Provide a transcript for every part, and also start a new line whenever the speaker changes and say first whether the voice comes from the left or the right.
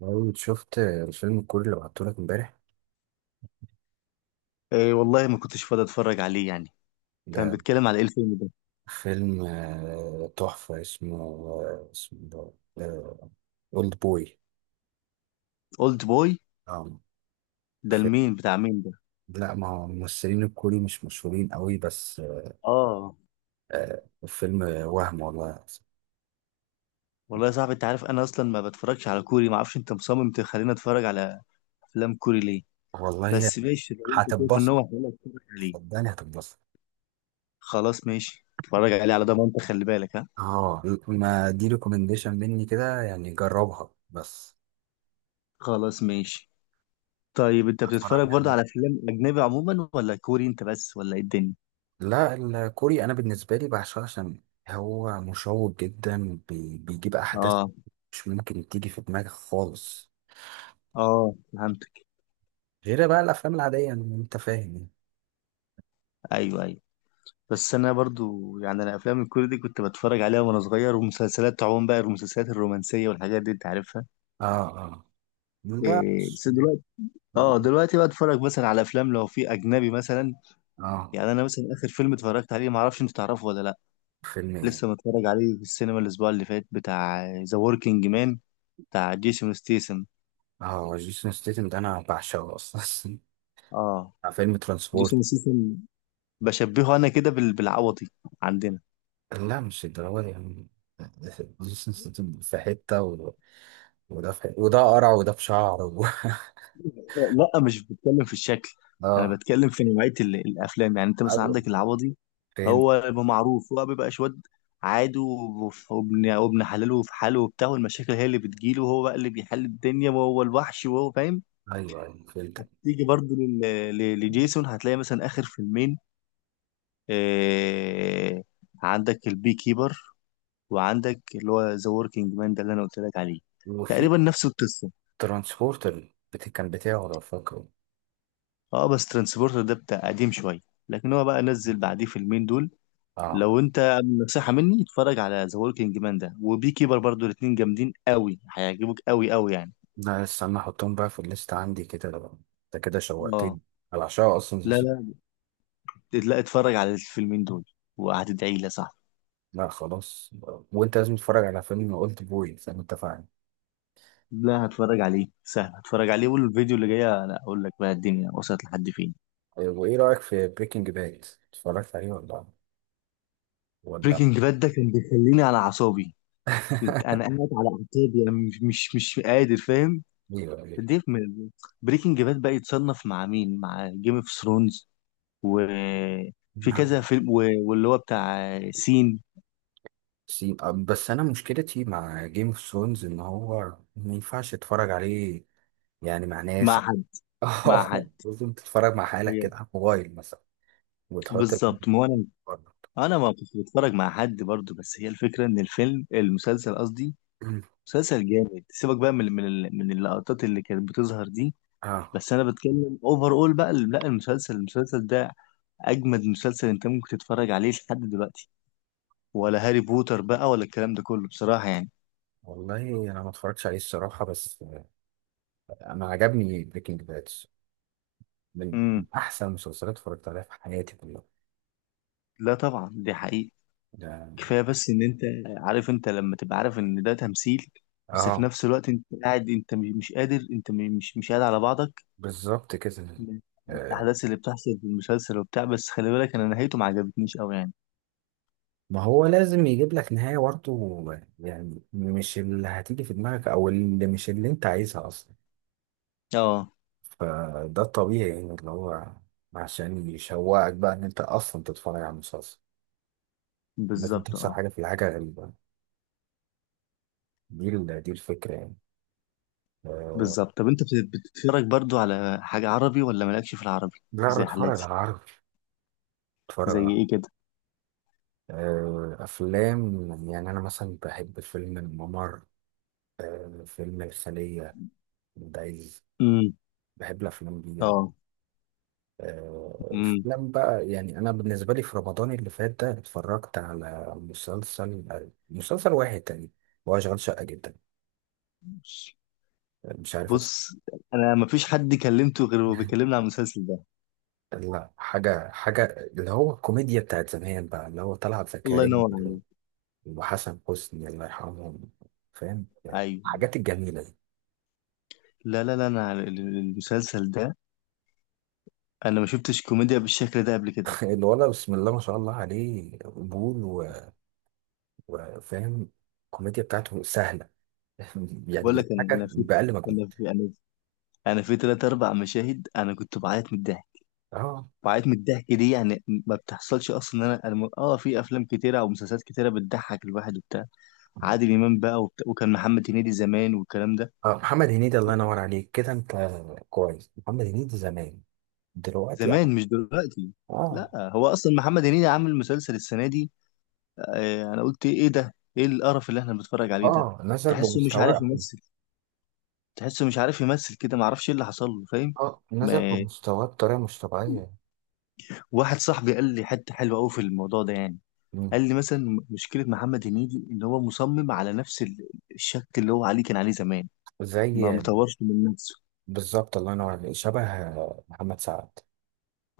right: لو شفت الفيلم الكوري اللي بعتهولك امبارح،
left: إيه والله ما كنتش فاضي اتفرج عليه يعني. كان
right: ده
left: بيتكلم على ايه الفيلم ده؟
right: فيلم تحفة. اسمه أولد بوي.
left: اولد بوي.
right: اه.
left: ده
right: في-
left: المين بتاع مين ده؟
right: لا، ما هو الممثلين الكوري مش مشهورين قوي بس.
left: اه.
right: الفيلم وهم والله.
left: والله يا صاحبي انت عارف انا اصلا ما بتفرجش على كوري، ما اعرفش انت مصمم تخليني اتفرج على افلام كوري ليه.
right: والله،
left: بس ماشي، لو انت شايف ان
right: هتتبسط.
left: هو حلو اتفرج عليه.
right: صدقني هتتبسط.
left: خلاص ماشي، اتفرج عليه على ضمانتك، خلي بالك ها.
right: اه، ما دي ريكومنديشن مني كده، يعني جربها بس.
left: خلاص ماشي. طيب انت
right: اتفرج.
left: بتتفرج برضه على افلام اجنبي عموما ولا كوري انت بس ولا ايه الدنيا؟
right: لا، الكوري انا بالنسبه لي بعشقه عشان هو مشوق جدا. بيجيب احداث
left: اه
right: مش ممكن تيجي في دماغك خالص،
left: اه، فهمتك.
right: غير بقى الافلام العاديه، يعني، انت فاهم يعني.
left: ايوه ايوه. بس انا برضو يعني انا افلام الكوري دي كنت بتفرج عليها وانا صغير، ومسلسلات عموما بقى المسلسلات الرومانسيه والحاجات دي انت عارفها.
right: اه، اه. لا.
left: إيه بس دلوقتي، اه دلوقتي بقى اتفرج مثلا على افلام لو في اجنبي مثلا.
right: اه.
left: يعني انا مثلا اخر فيلم اتفرجت عليه ما اعرفش انت تعرفه ولا لا،
right: فيلم ايه؟
left: لسه متفرج عليه في السينما الاسبوع اللي فات، بتاع ذا وركينج مان، بتاع جيسون ستيسن.
right: اه، جيسون ستيتم ده انا بعشقه اصلا.
left: اه
right: فيلم ترانسبورت.
left: جيسون ستيسن. بشبهه انا كده بالعوضي عندنا.
right: لا، مش الدراما دي يعني. جيسون ستيتم في حته. وده في حتة. وده قرع، وده بشعر.
left: لا مش بتكلم في الشكل. انا
right: اه.
left: بتكلم في نوعيه الافلام، يعني انت مثلا
right: ايوه
left: عندك العوضي.
right: فهمت.
left: هو بيبقى معروف، هو بيبقى شواد عادي، وابن حلاله في حاله وبتاع، والمشاكل هي اللي بتجيله وهو بقى اللي بيحل الدنيا وهو الوحش وهو فاهم.
right: ايوه، ايوه فهمت.
left: تيجي برضه لجيسون هتلاقي مثلا اخر فيلمين، آه، عندك البي كيبر وعندك اللي هو ذا وركينج مان ده اللي انا قلت لك عليه،
right: وفي
left: تقريبا نفس القصه.
right: ترانسبورتر، كان بتاعه، لو فاكره.
left: اه بس ترانسبورتر ده بتاع قديم شويه، لكن هو بقى نزل بعديه فيلمين دول.
right: اه.
left: لو انت، نصيحة مني، اتفرج على ذا وركينج مان ده وبي كيبر برضو، الاتنين جامدين قوي، هيعجبوك قوي قوي يعني.
right: لا، استنى احطهم بقى في الليست عندي كده، انت كده
left: اه.
right: شوقتني. انا بعشقها اصلا،
left: لا لا لا، اتفرج على الفيلمين دول وهتدعي لي يا صاحبي.
right: لا خلاص. وانت لازم تتفرج على فيلم اولد بوي زي ما اتفقنا.
left: لا هتفرج عليه سهل، هتفرج عليه. والفيديو اللي جاي انا اقول لك بقى الدنيا وصلت لحد فين.
right: وايه رايك في بريكنج باد؟ اتفرجت عليه ولا؟
left: بريكنج باد ده كان بيخليني على اعصابي. انا قاعد على اعصابي، انا مش قادر فاهم.
right: ايوه، ايوه.
left: ديف. بريكنج باد بقى يتصنف مع مين؟ مع جيم اوف ثرونز وفي
right: نعم.
left: كذا فيلم واللي هو بتاع سين.
right: بس انا مشكلتي مع جيم اوف ثرونز ان هو ما ينفعش اتفرج عليه، يعني مع ناس.
left: مع حد. مع حد.
right: لازم تتفرج مع حالك
left: هي.
right: كده على الموبايل مثلا، وتحط ال-
left: بالظبط، ما هو انا،
right: بره.
left: انا ما كنت بتفرج مع حد برضو، بس هي الفكره ان الفيلم المسلسل قصدي، مسلسل جامد، سيبك بقى من من اللقطات اللي كانت بتظهر دي.
right: اه.
left: بس انا بتكلم اوفر اول، بقى لا، المسلسل ده اجمد مسلسل انت ممكن تتفرج عليه لحد دلوقتي، ولا هاري بوتر بقى ولا الكلام ده كله بصراحه يعني.
right: والله انا ما اتفرجتش عليه الصراحه، بس انا عجبني بريكنج باد. من
left: امم
right: احسن المسلسلات اتفرجت عليها في حياتي كلها.
left: لا طبعا، دي حقيقة.
right: ده.
left: كفايه بس ان انت عارف، انت لما تبقى عارف ان ده تمثيل بس في
right: اه.
left: نفس الوقت انت قاعد، انت مش قادر، انت مش قاعد على بعضك
right: بالظبط كده.
left: من من
right: آه،
left: الأحداث اللي بتحصل في المسلسل وبتاع، بس خلي بالك أنا نهايته ما عجبتنيش أوي يعني.
right: ما هو لازم يجيب لك نهايه برضه، يعني مش اللي هتيجي في دماغك، او اللي مش اللي انت عايزها اصلا.
left: اه
right: فده الطبيعي، يعني اللي هو عشان يشوقك بقى ان انت اصلا تتفرج على المسلسل. لازم
left: بالظبط،
right: تحصل
left: اه
right: حاجه، في الحاجه غريبه. دي الفكره يعني. آه،
left: بالظبط. طب أنت بتتفرج برضو على حاجة عربي ولا مالكش في العربي؟
right: لا،
left: زي
right: بتفرج
left: حالاتي.
right: على عربي. بتفرج
left: زي
right: على
left: إيه كده؟
right: أفلام، يعني أنا مثلا بحب فيلم الممر، فيلم الخلية، دايز.
left: امم
right: بحب الأفلام دي يعني.
left: اه امم
right: أفلام بقى يعني. أنا بالنسبة لي في رمضان اللي فات ده اتفرجت على مسلسل واحد تاني. هو شغال شقة جدا. مش عارف
left: بص، أنا ما فيش حد كلمته غير هو بيكلمني عن المسلسل ده.
right: لا، حاجة حاجة، اللي هو الكوميديا بتاعت زمان بقى، اللي هو طلعت
left: الله
right: زكريا
left: ينور عليك.
right: وحسن حسني، الله يرحمهم. فاهم؟
left: أيوه.
right: حاجات الجميلة دي.
left: لا لا لا، أنا على المسلسل ده، أنا ما شفتش كوميديا بالشكل ده قبل كده.
right: الولد بسم الله ما شاء الله عليه، قبول وفاهم. الكوميديا بتاعته سهله. يعني
left: بقول لك أنا،
right: بيضحكك باقل
left: أنا
right: مجهود.
left: في أنا في أنا في تلات أربع مشاهد أنا كنت بعيط من الضحك،
right: اه،
left: وقعت من الضحك، دي يعني ما بتحصلش اصلا. إن انا أنا، في افلام كتيره او مسلسلات كتيره بتضحك الواحد وبتاع. عادل امام بقى وبتاع، وكان محمد هنيدي زمان والكلام ده.
right: اه. محمد هنيدي، الله ينور عليك كده، انت كويس. محمد هنيدي زمان. دلوقتي اه.
left: زمان مش دلوقتي.
right: اه.
left: لا هو اصلا محمد هنيدي عامل مسلسل السنه دي، آه، انا قلت ايه ده، ايه القرف اللي احنا بنتفرج عليه ده.
right: نزل
left: تحسه مش عارف
right: بمستواه.
left: يمثل. تحسه مش عارف يمثل كده، ما اعرفش ايه اللي حصل له فاهم.
right: اه، نزل
left: ما-
right: بمستواه بطريقه مش طبيعيه.
left: واحد صاحبي قال لي حته حلوه قوي في الموضوع ده يعني.
right: مم.
left: قال لي مثلا مشكله محمد هنيدي ان هو مصمم على نفس الشكل اللي هو عليه كان عليه زمان،
right: زي.
left: ما مطورش من نفسه.
right: بالظبط، الله ينور عليك، شبه محمد سعد.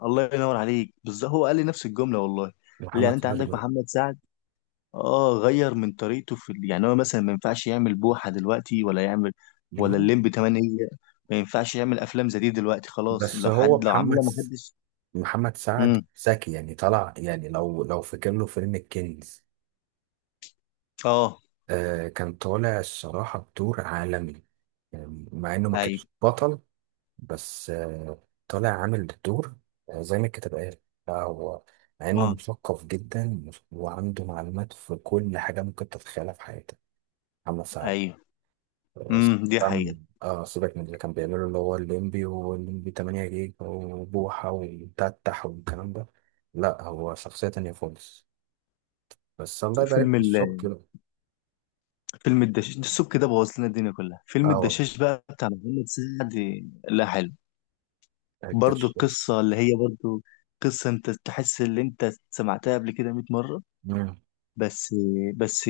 left: الله ينور عليك بالظبط، هو قال لي نفس الجمله والله، قال لي يعني
right: محمد
left: انت
right: سعد.
left: عندك محمد سعد. اه غير من طريقته في يعني هو مثلا ما ينفعش يعمل بوحه دلوقتي ولا يعمل ولا
right: لا،
left: الليمبي 8. ما ينفعش يعمل افلام زي دي دلوقتي خلاص،
right: بس
left: لو
right: هو
left: حد لو عملها
right: محمد
left: ما حدش.
right: محمد سعد
left: امم.
right: ذكي يعني، طلع يعني. لو فاكر له فيلم الكنز،
left: اه
right: آه، كان طالع الصراحة بدور عالمي، يعني مع إنه ما
left: ايوه،
right: كانش بطل. بس طالع عامل الدور، زي ما الكتاب قال. لا هو، مع إنه
left: اه
right: مثقف جدا وعنده معلومات في كل حاجة ممكن تتخيلها في حياتك. محمد سعد.
left: ايوه.
right: سيبك
left: دي حقيقه.
right: سيبك من اللي كان بيعمله، اللي هو الليمبي والليمبي 8 جيجا وبوحة وتتح والكلام ده. لا، هو شخصية تانية خالص. بس الله يبارك
left: فيلم،
right: في السكر.
left: فيلم الدشاش، السوق كده بوظ لنا الدنيا كلها، فيلم
right: اه.
left: الدشاش بقى بتاع محمد سعد. لا حلو، برضو
right: الدشاش.
left: القصة اللي هي برضو قصة انت تحس اللي انت سمعتها قبل كده 100 مرة.
right: مم.
left: بس بس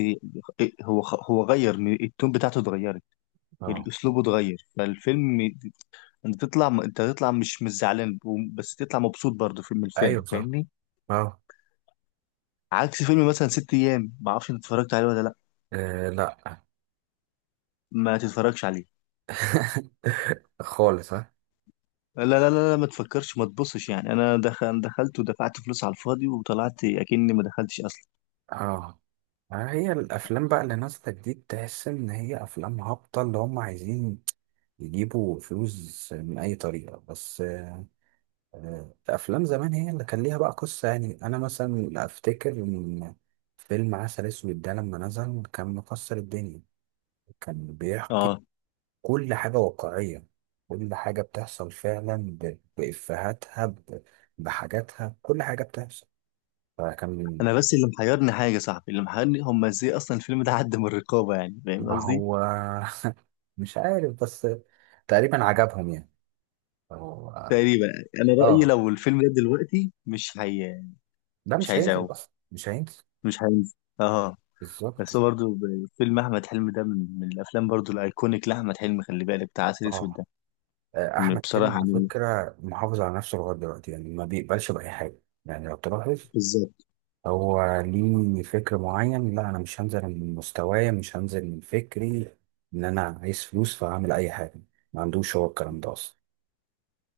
left: هو غير التون بتاعته اتغيرت،
right: اه.
left: الاسلوب اتغير فالفيلم. انت تطلع مش زعلان، بس تطلع مبسوط برضو في من
right: ايوه،
left: الفيلم
right: صح.
left: فاهمني.
right: اه.
left: عكس فيلم مثلا ست ايام، ما اعرفش انت اتفرجت عليه ولا لا.
right: لا.
left: ما تتفرجش عليه.
right: خالص، ها.
left: لا لا لا لا، ما تفكرش ما تبصش يعني، انا دخلت ودفعت فلوس على الفاضي وطلعت اكني ما دخلتش اصلا.
right: اه. هي الافلام بقى اللي نازله جديد، تحس ان هي افلام هابطه، اللي هم عايزين يجيبوا فلوس من اي طريقه بس. افلام زمان هي اللي كان ليها بقى قصه. يعني انا مثلا افتكر ان فيلم عسل اسود ده لما نزل كان مكسر الدنيا. كان بيحكي
left: اه.
right: كل حاجة واقعية، كل حاجة بتحصل فعلا، بإفهاتها، بحاجاتها، كل حاجة بتحصل. فكان.
left: انا بس اللي محيرني حاجه يا صابحي، اللي محيرني هم ازاي اصلا الفيلم ده عدى من الرقابه، يعني فاهم
right: ما
left: قصدي.
right: هو. مش عارف، بس تقريبا عجبهم يعني. فهو.
left: تقريبا. انا رايي
right: اه.
left: لو الفيلم ده دلوقتي مش هي،
right: ده
left: مش
right: مش هينزل
left: هيذاعوه،
right: أصلا، مش هينزل.
left: مش هينزل. اه.
right: بالظبط.
left: بس هو برضه فيلم احمد حلمي ده من الافلام برضه الايكونيك لاحمد حلمي، خلي بالك بتاع عسل اسود
right: اه.
left: ده.
right: أحمد حلمي
left: بصراحه
right: على
left: يعني،
right: فكرة محافظ على نفسه لغاية دلوقتي، يعني ما بيقبلش بأي حاجة، يعني لو تلاحظ
left: بالظبط،
right: هو ليه فكر معين. لا، انا مش هنزل من مستوايا، مش هنزل من فكري. ان انا عايز فلوس فهعمل اي حاجه، ما عندوش هو الكلام ده اصلا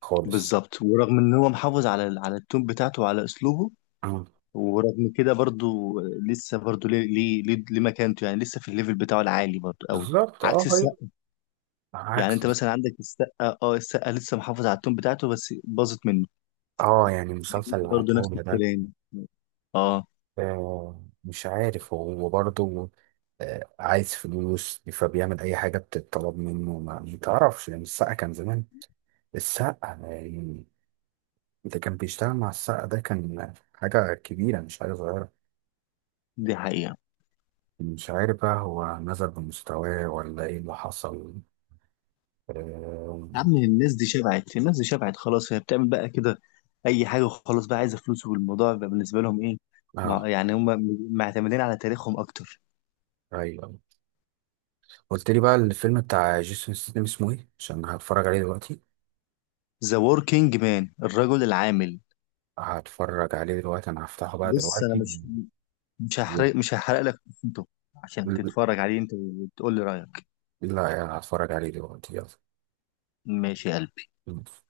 right: خالص.
left: بالظبط. ورغم ان هو محافظ على على التون بتاعته وعلى اسلوبه،
right: آه،
left: ورغم كده برضو لسه برضو ليه مكانته، يعني لسه في الليفل بتاعه العالي برضو قوي.
right: بالظبط.
left: عكس
right: اه، هي.
left: السقا. يعني
right: عكس.
left: انت مثلا عندك السقا، اه السقا لسه محافظ على التون بتاعته بس باظت منه.
right: اه، يعني مسلسل
left: هنيدي برضو نفس
right: العتاولة ده.
left: الكلام. اه،
right: مش عارف هو برضه عايز فلوس فبيعمل اي حاجه بتتطلب منه، ما تعرفش يعني. السقا كان زمان. السقا يعني، ده كان بيشتغل مع السقا، ده كان حاجه كبيره مش حاجه صغيره.
left: دي حقيقة.
right: مش عارف بقى هو نزل بمستواه ولا ايه اللي حصل. اه.
left: يا عم الناس دي شبعت، الناس دي شبعت خلاص، هي بتعمل بقى كده اي حاجة وخلاص، بقى عايزة فلوس والموضوع بقى بالنسبة لهم ايه.
right: آه.
left: يعني هم معتمدين على تاريخهم اكتر.
right: ايوه. قلت لي بقى الفيلم بتاع جيسون ستاثام اسمه ايه؟ عشان هتفرج عليه دلوقتي.
left: ذا وركينج مان، الرجل العامل.
right: هتفرج عليه دلوقتي، انا هفتحه بقى
left: بص انا
right: دلوقتي.
left: مش، مش
right: لا.
left: هحرق مش هحرق لك قصته عشان تتفرج عليه انت وتقول لي رأيك.
right: لا، هتفرج عليه دلوقتي.
left: ماشي يا قلبي.
right: يلا.